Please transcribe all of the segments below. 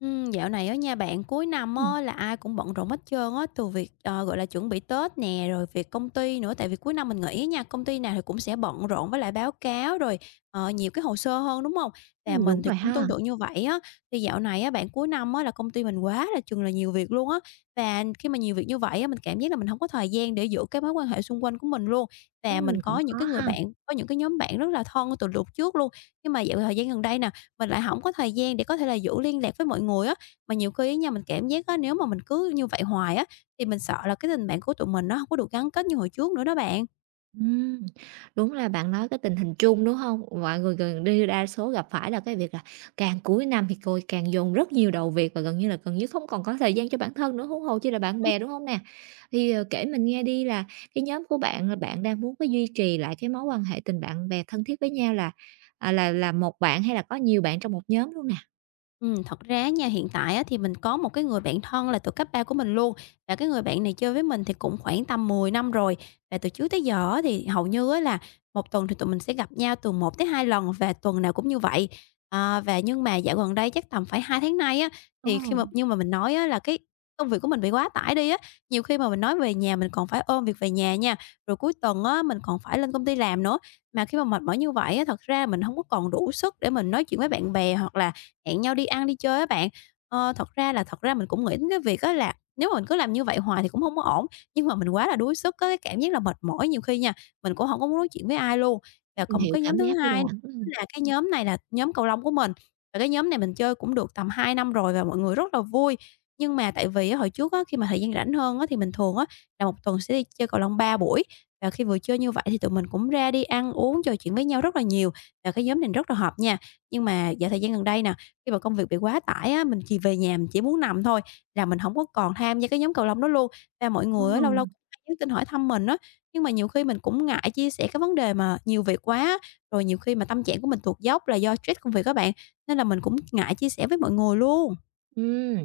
Dạo này á nha bạn, cuối năm Ừm, á là ai cũng bận rộn hết trơn á, từ việc, gọi là, chuẩn bị Tết nè, rồi việc công ty nữa, tại vì cuối năm mình nghỉ á nha, công ty nào thì cũng sẽ bận rộn với lại báo cáo rồi, nhiều cái hồ sơ hơn, đúng không? Và mình đúng thì rồi cũng ha. tương tự như vậy á, thì dạo này á bạn, cuối năm á là công ty mình quá là chừng là nhiều việc luôn á, và khi mà nhiều việc như vậy á, mình cảm giác là mình không có thời gian để giữ cái mối quan hệ xung quanh của mình luôn. Và mình Ừm, cũng có những khó cái người ha. bạn, có những cái nhóm bạn rất là thân từ lúc trước luôn, nhưng mà dạo thời gian gần đây nè, mình lại không có thời gian để có thể là giữ liên lạc với mọi người á. Mà nhiều khi á nha, mình cảm giác á, nếu mà mình cứ như vậy hoài á, thì mình sợ là cái tình bạn của tụi mình nó không có được gắn kết như hồi trước nữa đó bạn. Ừm, đúng là bạn nói cái tình hình chung, đúng hông? Mọi người gần như đa số gặp phải là cái việc là càng cuối năm thì côi càng dồn rất nhiều đầu việc và gần như không còn có thời gian cho bản thân nữa, huống hồ chi là bạn bè, đúng hông nè? Thì, kể mình nghe đi là cái nhóm của bạn là bạn đang muốn có duy trì lại cái mối quan hệ tình bạn bè thân thiết với nhau là một bạn hay là có nhiều bạn trong một nhóm luôn nè? Thật ra á nha, hiện tại á thì mình có một cái người bạn thân là từ cấp 3 của mình luôn, và cái người bạn này chơi với mình thì cũng khoảng tầm 10 năm rồi. Và từ trước tới giờ á thì hầu như á là một tuần thì tụi mình sẽ gặp nhau từ 1 tới 2 lần và tuần nào cũng như vậy. À, và nhưng mà dạo gần đây chắc tầm phải 2 tháng nay á, Ồ, thì khi mà nhưng mà mình nói á là cái công việc của mình bị quá tải đi á, nhiều khi mà mình nói về nhà mình còn phải ôm việc về nhà nha, rồi cuối tuần á mình còn phải lên công ty làm nữa. Mà khi mà mệt mỏi như vậy á, thật ra mình không có còn đủ sức để mình nói chuyện với bạn bè hoặc là hẹn nhau đi ăn, đi chơi á bạn. Ờ, thật ra mình cũng nghĩ đến cái việc á là nếu mà mình cứ làm như vậy hoài thì cũng không có ổn, nhưng mà mình quá là đuối sức, có cái cảm giác là mệt mỏi nhiều khi nha, mình cũng không có muốn nói chuyện với ai luôn. Và còn một hiểu cái cảm nhóm thứ giác của hai bạn. là cái nhóm này là nhóm cầu lông của mình, và cái nhóm này mình chơi cũng được tầm 2 năm rồi và mọi người rất là vui. Nhưng mà tại vì á hồi trước á, khi mà thời gian rảnh hơn á, thì mình thường á là một tuần sẽ đi chơi cầu lông 3 buổi, và khi vừa chơi như vậy thì tụi mình cũng ra đi ăn uống, trò chuyện với nhau rất là nhiều, và cái nhóm này rất là hợp nha. Nhưng mà dạo thời gian gần đây nè, khi mà công việc bị quá tải á, mình chỉ về nhà mình chỉ muốn nằm thôi, là mình hổng có còn tham gia cái nhóm cầu lông đó luôn. Và mọi Ồ. người á, lâu lâu cũng hay nhắn tin hỏi thăm mình á, nhưng mà nhiều khi mình cũng ngại chia sẻ cái vấn đề mà nhiều việc quá á, rồi nhiều khi mà tâm trạng của mình tuột dốc là do stress công việc á bạn, nên là mình cũng ngại chia sẻ với mọi người luôn. Ừm,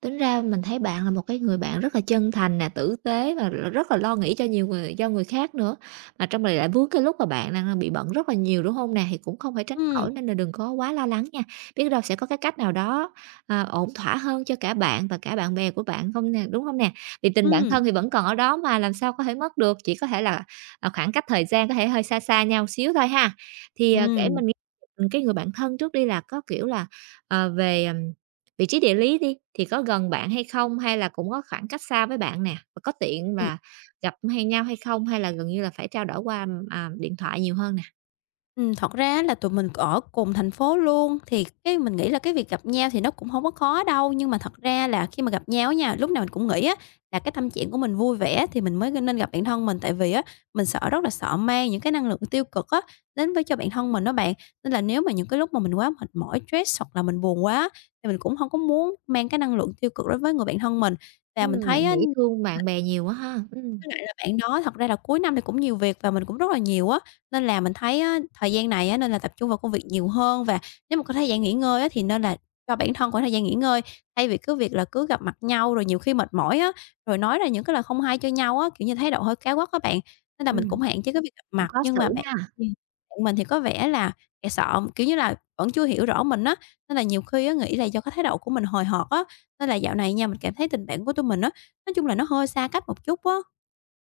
tính ra mình thấy bạn là một cái người bạn rất là chân thành nè, tử tế và rất là lo nghĩ cho nhiều người cho người khác nữa. Mà trong này lại vướng cái lúc mà bạn đang bị bận rất là nhiều, đúng không nè? Thì cũng không phải tránh Ừm, khỏi nên là đừng có quá lo lắng nha. Biết đâu sẽ có cái cách nào đó, ổn thỏa hơn cho cả bạn và cả bạn bè của bạn không nè, đúng không nè? Vì tình bạn ừm, thân thì vẫn còn ở đó mà, làm sao có thể mất được, chỉ có thể là, khoảng cách thời gian có thể hơi xa xa nhau xíu thôi ha. Thì, kể ừm, mình nghe cái người bạn thân trước đi là có, kiểu là, ờ, về, vị trí địa lý đi, thì có gần bạn hay không? Hay là cũng có khoảng cách xa với bạn nè? Và có tiện ừm. là gặp hay nhau hay không? Hay là gần như là phải trao đổi qua, điện thoại nhiều hơn nè? Thật ra là tụi mình ở cùng thành phố luôn, thì cái mình nghĩ là cái việc gặp nhau thì nó cũng không có khó đâu. Nhưng mà thật ra là khi mà gặp nhau á nha, lúc nào mình cũng nghĩ á là cái tâm trạng của mình vui vẻ thì mình mới nên gặp bạn thân mình. Tại vì á, mình sợ rất là sợ mang những cái năng lượng tiêu cực á, đến với cho bạn thân mình đó bạn. Nên là nếu mà những cái lúc mà mình quá mệt mỏi, stress hoặc là mình buồn quá thì mình cũng không có muốn mang cái năng lượng tiêu cực đó với người bạn thân mình. Và mình thấy Bạn á nghĩ thương bạn bè nhiều quá ha? Với lại là bạn đó thật ra là cuối năm thì cũng nhiều việc và mình cũng rất là nhiều á, nên là mình thấy á, thời gian này á, nên là tập trung vào công việc nhiều hơn và nếu mà có thời gian nghỉ ngơi á, thì nên là cho bản thân có thời gian nghỉ ngơi, thay vì cứ việc là cứ gặp mặt nhau rồi nhiều khi mệt mỏi á, rồi nói ra những cái lời không hay cho nhau á, kiểu như, thái độ hơi cáu gắt các bạn. Nên là mình ừm, cũng hạn chế cái việc gặp cũng mặt, có nhưng xử mà bạn ha. ừm, bạn mình thì có vẻ là e sợ, kiểu như là, vẫn chưa hiểu rõ mình á, nên là nhiều khi á, nghĩ là do cái thái độ của mình hời hợt á, nên là dạo này nha, mình cảm thấy tình bạn của tụi mình á, nói chung là nó hơi xa cách một chút á.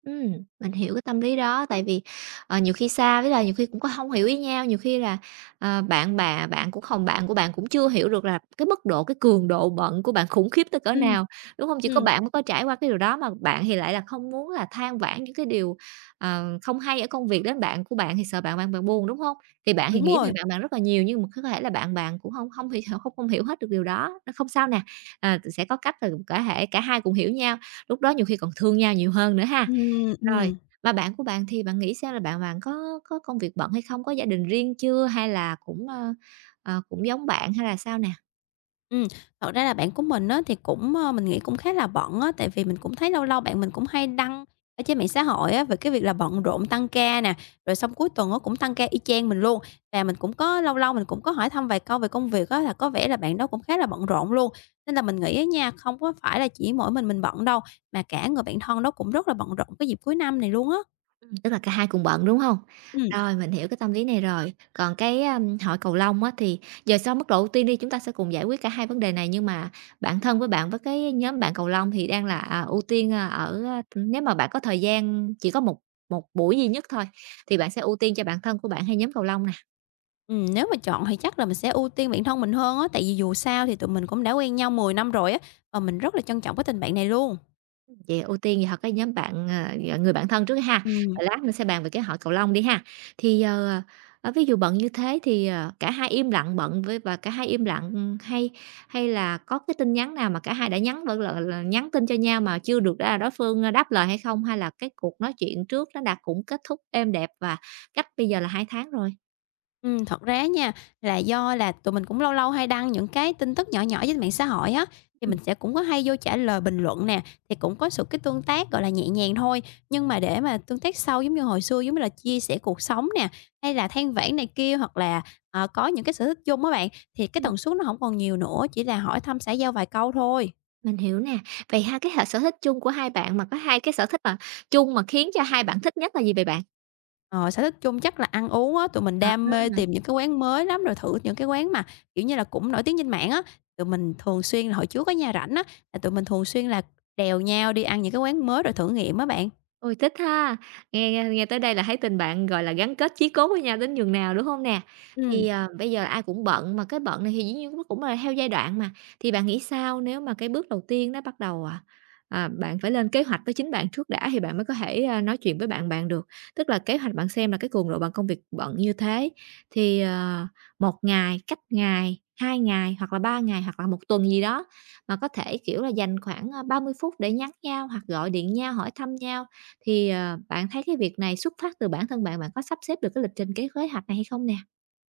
Ừm, mình hiểu cái tâm lý đó, tại vì, nhiều khi xa với là nhiều khi cũng có không hiểu ý nhau, nhiều khi là, bạn bà bạn cũng không bạn của bạn cũng chưa hiểu được là cái mức độ, cái cường độ bận của bạn khủng khiếp tới cỡ Ừm, nào, đúng không? Chỉ có ừm, bạn mới có trải qua cái điều đó, mà bạn thì lại là không muốn là than vãn những cái điều, không hay ở công việc đến bạn của bạn thì sợ bạn bạn bạn buồn, đúng không? Thì bạn thì đúng nghĩ về rồi. bạn bạn rất là nhiều, nhưng mà có thể là bạn bạn cũng không không hiểu không không hiểu hết được điều đó, nó không sao nè, sẽ có cách là cả hai cùng hiểu nhau, lúc đó nhiều khi còn thương nhau nhiều hơn nữa ha. Ừm, Rồi, ừm, mà bạn của bạn thì bạn nghĩ sao, là bạn bạn có công việc bận hay không? Có gia đình riêng chưa? Hay là cũng, cũng giống bạn hay là sao nè? ừm. Thật ra là bạn của mình á, thì cũng, ơ, mình nghĩ cũng khá là bận á, tại vì mình cũng thấy lâu lâu bạn mình cũng hay đăng ở trên mạng xã hội á, về cái việc là bận rộn tăng ca nè, rồi xong cuối tuần á cũng tăng ca y chang mình luôn. Và mình cũng có lâu lâu mình cũng có hỏi thăm vài câu về công việc á, là có vẻ là bạn đó cũng khá là bận rộn luôn. Nên là mình nghĩ á nha, không có phải là chỉ mỗi mình bận đâu, mà cả người bạn thân đó cũng rất là bận rộn cái dịp cuối năm này luôn á. Tức là cả hai cùng bận, đúng không? Ừm. Rồi, mình hiểu cái tâm lý này rồi. Còn cái, hỏi cầu lông á, thì giờ sau mức độ ưu tiên đi, chúng ta sẽ cùng giải quyết cả hai vấn đề này, nhưng mà bạn thân với bạn với cái nhóm bạn cầu lông thì đang là, à, ưu tiên, a, ở, a, nếu mà bạn có thời gian chỉ có một một buổi duy nhất thôi, thì bạn sẽ ưu tiên cho bạn thân của bạn hay nhóm cầu lông nè? Nếu mà chọn thì chắc là mình sẽ ưu tiên bản thân mình hơn á, tại vì dù sao thì tụi mình cũng đã quen nhau 10 năm rồi á, và mình rất là trân trọng cái tình bạn này luôn. Vậy ưu tiên thì học cái nhóm bạn, ờ, g người bạn thân trước đi ha, Ừm, rồi lát nữa sẽ bàn về cái hội cầu lông đi ha. Thì, giờ ví dụ bận như thế thì, cả hai im lặng, bận với và cả hai im lặng, hay hay là có cái tin nhắn nào mà cả hai đã nhắn vẫn là nhắn tin cho nhau mà chưa được ra đối phương, đáp lời hay không? Hay là cái cuộc nói chuyện trước nó đã cũng kết thúc êm đẹp và cách bây giờ là 2 tháng rồi? Thật ra nha, là do là tụi mình cũng lâu lâu hay đăng những cái tin tức nhỏ nhỏ trên mạng xã hội á, thì Ừm, mình sẽ cũng có hay vô trả lời bình luận nè, thì cũng có sự cái tương tác, gọi là, nhẹ nhàng thôi. Nhưng mà để mà tương tác sâu giống như hồi xưa, giống như là chia sẻ cuộc sống nè, hay là than vãn này kia, hoặc là, có những cái sở thích chung á bạn, thì cái ừm, tần suất nó không còn nhiều nữa, chỉ là hỏi thăm xã giao vài câu thôi. mình hiểu nè. Vậy ha, cái hệ sở thích chung của hai bạn mà có hai cái sở thích mà chung mà khiến cho hai bạn thích nhất là gì vậy bạn? Ờ, sở thích chung chắc là ăn uống á, tụi mình À. đam mê tìm những cái quán mới lắm, rồi thử những cái quán mà, kiểu như là, cũng nổi tiếng trên mạng á. Tụi mình thường xuyên là hồi trước ở nhà rảnh á, là tụi mình thường xuyên là đèo nhau đi ăn những cái quán mới rồi thử nghiệm á bạn. Ôi, thích ha! Nghe nghe nghe tới đây là thấy tình bạn, gọi là, gắn kết chí cốt với nhau đến nhường nào, đúng không nè? Thì, Ừm. Bây giờ ai cũng bận, mà cái bận này thì dĩ nhiên nó cũng là theo giai đoạn mà, thì bạn nghĩ sao nếu mà cái bước đầu tiên nó bắt đầu, bạn phải lên kế hoạch với chính bạn trước đã thì bạn mới có thể, nói chuyện với bạn bạn được. Tức là kế hoạch bạn xem là cái cường độ bạn công việc bận như thế, thì, 1 ngày, cách ngày, 2 ngày, hoặc là 3 ngày, hoặc là 1 tuần gì đó, mà có thể, kiểu là, dành khoảng, 30 phút để nhắn nhau hoặc gọi điện nhau, hỏi thăm nhau. Thì, bạn thấy cái việc này xuất phát từ bản thân bạn, bạn có sắp xếp được cái lịch trình, cái kế hoạch này hay không nè?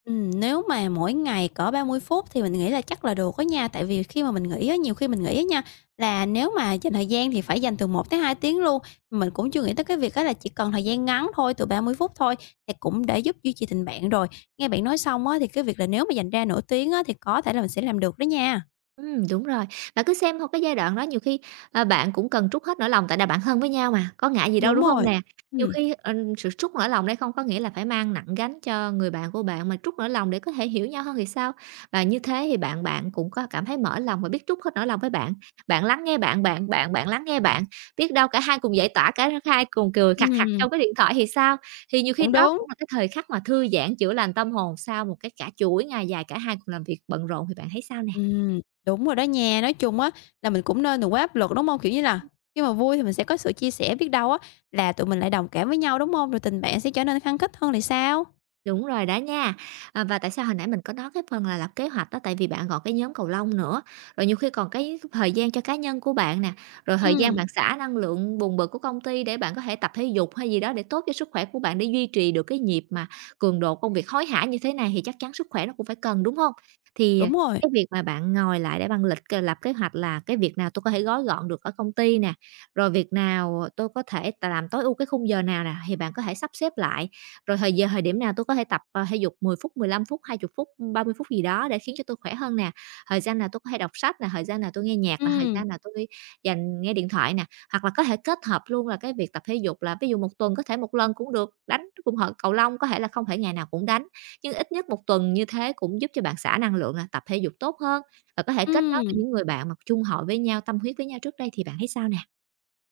Nếu mà mỗi ngày cỡ 30 phút thì mình nghĩ là chắc là được á nha, tại vì khi mà mình nghĩ á, nhiều khi mình nghĩ á nha, là nếu mà dành thời gian thì phải dành từ 1 tới 2 tiếng luôn. Mình cũng chưa nghĩ tới cái việc á là chỉ cần thời gian ngắn thôi, từ 30 phút thôi thì cũng để giúp duy trì tình bạn rồi. Nghe bạn nói xong á, thì cái việc là nếu mà dành ra nửa tiếng á, thì có thể là mình sẽ làm được đó nha. Đúng rồi. Và cứ xem thôi cái giai đoạn đó nhiều khi, bạn cũng cần trút hết nỗi lòng tại là bạn thân với nhau mà, có ngại gì đâu, Đúng đúng hông rồi. nè? Nhiều Ừm, khi, sự trút nỗi lòng đây không có nghĩa là phải mang nặng gánh cho người bạn của bạn, mà trút nỗi lòng để có thể hiểu nhau hơn thì sao? Và như thế thì bạn bạn cũng có cảm thấy mở lòng và biết trút hết nỗi lòng với bạn. Bạn lắng nghe bạn, bạn lắng nghe bạn, biết đâu cả hai cùng giải tỏa, cả hai cùng cười khặt khặt ừm, trong cái điện thoại thì sao? Thì nhiều khi cũng đó đúng. cũng là cái thời khắc mà thư giãn, chữa lành tâm hồn sau một cái cả chuỗi ngày dài cả hai cùng làm việc bận rộn thì bạn thấy sao nè? Ừm, đúng rồi đó nha. Nói chung á là mình cũng nên đừng quá áp lực, đúng không? Kiểu như là, khi mà vui thì mình sẽ có sự chia sẻ, biết đâu á là tụi mình lại đồng cảm với nhau, đúng không? Rồi tình bạn sẽ trở nên khăng khít hơn thì sao? Đúng rồi đó nha. À, và tại sao hồi nãy mình có nói cái phần là lập kế hoạch đó, tại vì bạn gọi cái nhóm cầu lông nữa, rồi nhiều khi còn cái thời gian cho cá nhân của bạn nè, rồi thời gian Ừm, bạn xả năng lượng bùng bực của công ty để bạn có thể tập thể dục hay gì đó để tốt cho sức khỏe của bạn, để duy trì được cái nhịp mà cường độ công việc hối hả như thế này thì chắc chắn sức khỏe nó cũng phải cần, đúng không? Thì, đúng rồi. cái việc mà bạn ngồi lại để bạn lập kế hoạch là cái việc nào tôi có thể gói gọn được ở công ty nè, rồi việc nào tôi có thể làm tối ưu cái khung giờ nào nè, thì bạn có thể sắp xếp lại rồi thời điểm nào tôi có thể tập, thể dục 10 phút, 15 phút, 20 phút, 30 phút gì đó để khiến cho tôi khỏe hơn nè. Thời gian nào tôi có thể đọc sách nè, thời gian nào tôi nghe nhạc nè, thời Ừm, gian nào tôi dành nghe điện thoại nè, hoặc là có thể kết hợp luôn là cái việc tập thể dục là ví dụ 1 tuần có thể một lần cũng được, đánh cùng cầu lông, có thể là không phải ngày nào cũng đánh, nhưng ít nhất 1 tuần như thế cũng giúp cho bạn xả năng lượng nè, tập thể dục tốt hơn và có thể kết nối với ừm. những người bạn mà chung hội với nhau, tâm huyết với nhau trước đây thì bạn thấy sao nè?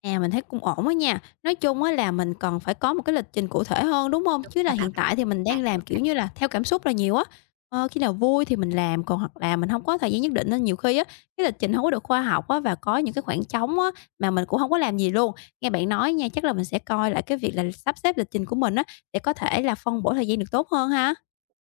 À, mình thấy cũng ổn á nha. Nói chung á là mình cần phải có một cái lịch trình cụ thể hơn, đúng không? Đúng Chứ là là bạn hiện phải xác tại thì định mình bạn đang trước. làm, kiểu như là, theo cảm xúc là nhiều á. Ờ, khi nào vui thì mình làm, còn hoặc là mình không có thời gian nhất định nên nhiều khi á, cái lịch trình không có được khoa học á và có những cái khoảng trống á mà mình cũng không có làm gì luôn. Nghe bạn nói nha, chắc là mình sẽ coi lại cái việc là sắp xếp lịch trình của mình á để có thể là phân bổ thời gian được tốt hơn ha.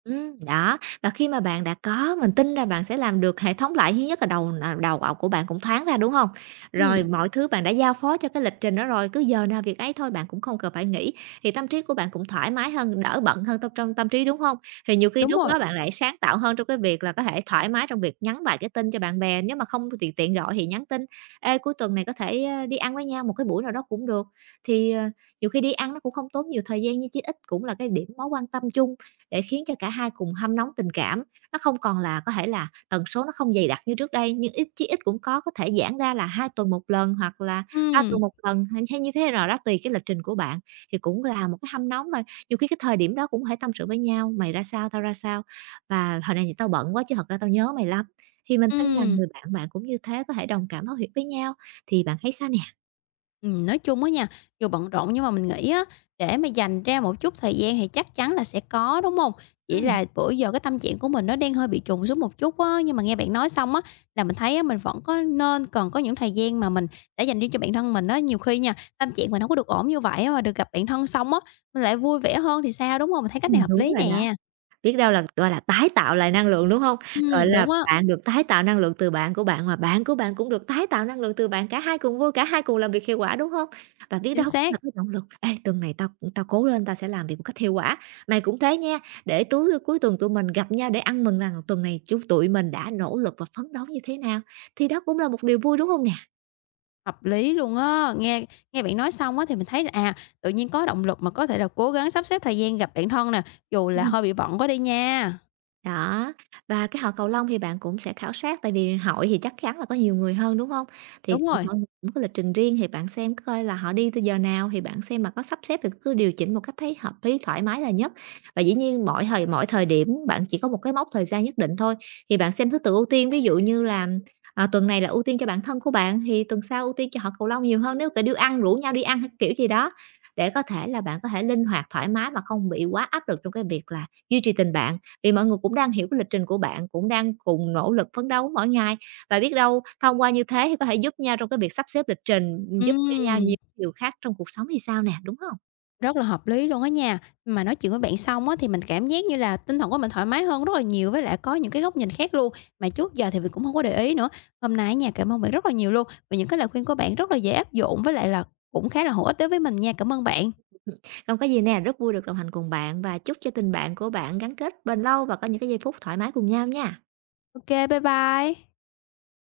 Đó, và khi mà bạn đã có mình tin là bạn sẽ làm được hệ thống lại, thứ nhất là đầu óc của bạn cũng thoáng ra, đúng không? Rồi Ừm, mọi thứ bạn đã giao phó cho cái lịch trình đó rồi, cứ giờ nào việc ấy thôi, bạn cũng không cần phải nghĩ, thì tâm trí của bạn cũng thoải mái hơn, đỡ bận hơn tâm trí, đúng không? Thì nhiều khi đúng lúc rồi. đó bạn lại sáng tạo hơn trong cái việc là có thể thoải mái trong việc nhắn vài cái tin cho bạn bè, nếu mà không tiện tiện gọi thì nhắn tin: "Ê, cuối tuần này có thể, đi ăn với nhau một cái buổi nào đó cũng được." Thì, nhiều khi đi ăn nó cũng không tốn nhiều thời gian nhưng chí ít cũng là cái điểm mối quan tâm chung để khiến cho cả hai cùng hâm nóng tình cảm. Nó không còn là có thể là tần số nó không dày đặc như trước đây, nhưng ít chí ít cũng có thể giãn ra là 2 tuần một lần hoặc là 3 Ừm, tuần một lần hay hay như thế nào đó, tùy cái lịch trình của bạn, thì cũng là một cái hâm nóng mà nhiều khi cái thời điểm đó cũng phải tâm sự với nhau: "Mày ra sao, tao ra sao, và hồi này thì tao bận quá chứ thật ra tao nhớ mày lắm." Thì mình tin rằng ừm. người bạn bạn cũng như thế, có thể đồng cảm thấu hiểu với nhau, thì bạn thấy sao nè? Nói chung á nha, dù bận rộn nhưng mà mình nghĩ á, để mà dành ra một chút thời gian thì chắc chắn là sẽ có, đúng không? Chỉ Ừm, là bữa giờ cái tâm trạng của mình nó đang hơi bị trùng xuống một chút á, nhưng mà nghe bạn nói xong á, là mình thấy á, mình vẫn có nên cần có những thời gian mà mình đã dành riêng cho bản thân mình á. Nhiều khi nha, tâm trạng mình hông có được ổn như vậy á, mà được gặp bạn thân xong á, mình lại vui vẻ hơn thì sao, đúng không? Mình thấy cách này hợp đúng lý rồi đó. nè. Biết đâu là, gọi là, tái tạo lại năng lượng, đúng hông? Gọi là, Đúng á, bạn được tái tạo năng lượng từ bạn của bạn, mà bạn của bạn cũng được tái tạo năng lượng từ bạn, cả hai cùng vui, cả hai cùng làm việc hiệu quả, đúng hông? Và biết chính đâu cũng xác. là cái động lực: "Ê, tuần này tao tao cố lên, tao sẽ làm việc một cách hiệu quả. Mày cũng thế nha, để túi cuối tuần tụi mình gặp nhau để ăn mừng rằng tuần này chúng tụi mình đã nỗ lực và phấn đấu như thế nào." Thì đó cũng là một điều vui, đúng hông nè? Hợp lý luôn á, nghe nghe bạn nói xong á thì mình thấy là, à, tự nhiên có động lực mà có thể là cố gắng sắp xếp thời gian gặp bạn thân nè, dù là hơi bị bận quá đi nha. Đó, và cái họ cầu lông thì bạn cũng sẽ khảo sát, tại vì hội thì chắc chắn là có nhiều người hơn, đúng hông? Thì Đúng cũng rồi, mỗi người cũng có lịch trình riêng, thì bạn xem coi là họ đi từ giờ nào thì bạn xem mà có sắp xếp thì cứ điều chỉnh một cách thấy hợp lý, thoải mái là nhất. Và dĩ nhiên mỗi thời điểm bạn chỉ có một cái mốc thời gian nhất định thôi, thì bạn xem thứ tự ưu tiên, ví dụ như là, tuần này là ưu tiên cho bản thân của bạn, thì tuần sau ưu tiên cho họ cầu lông nhiều hơn, nếu cả đi ăn, rủ nhau đi ăn hay kiểu gì đó, để có thể là bạn có thể linh hoạt thoải mái mà không bị quá áp lực trong cái việc là duy trì tình bạn vì mọi người cũng đang hiểu cái lịch trình của bạn, cũng đang cùng nỗ lực phấn đấu mỗi ngày và biết đâu thông qua như thế thì có thể giúp nhau trong cái việc sắp xếp lịch trình, giúp cho nhau ừm, nhiều điều khác trong cuộc sống thì sao nè, đúng không? rất là hợp lý luôn á nha. Mà nói chuyện với bạn xong á thì mình cảm giác như là tinh thần của mình thoải mái hơn rất là nhiều, với lại có những cái góc nhìn khác luôn, mà trước giờ thì mình cũng không có để ý nữa. Hôm nay á nha, cảm ơn bạn rất là nhiều luôn, vì những cái lời khuyên của bạn rất là dễ áp dụng với lại là cũng khá là hữu ích đối với mình nha. Cảm ơn bạn. Ừm, không có gì nè, rất vui được đồng hành cùng bạn và chúc cho tình bạn của bạn gắn kết bền lâu và có những cái giây phút thoải mái cùng nhau nha. OK, bye bye.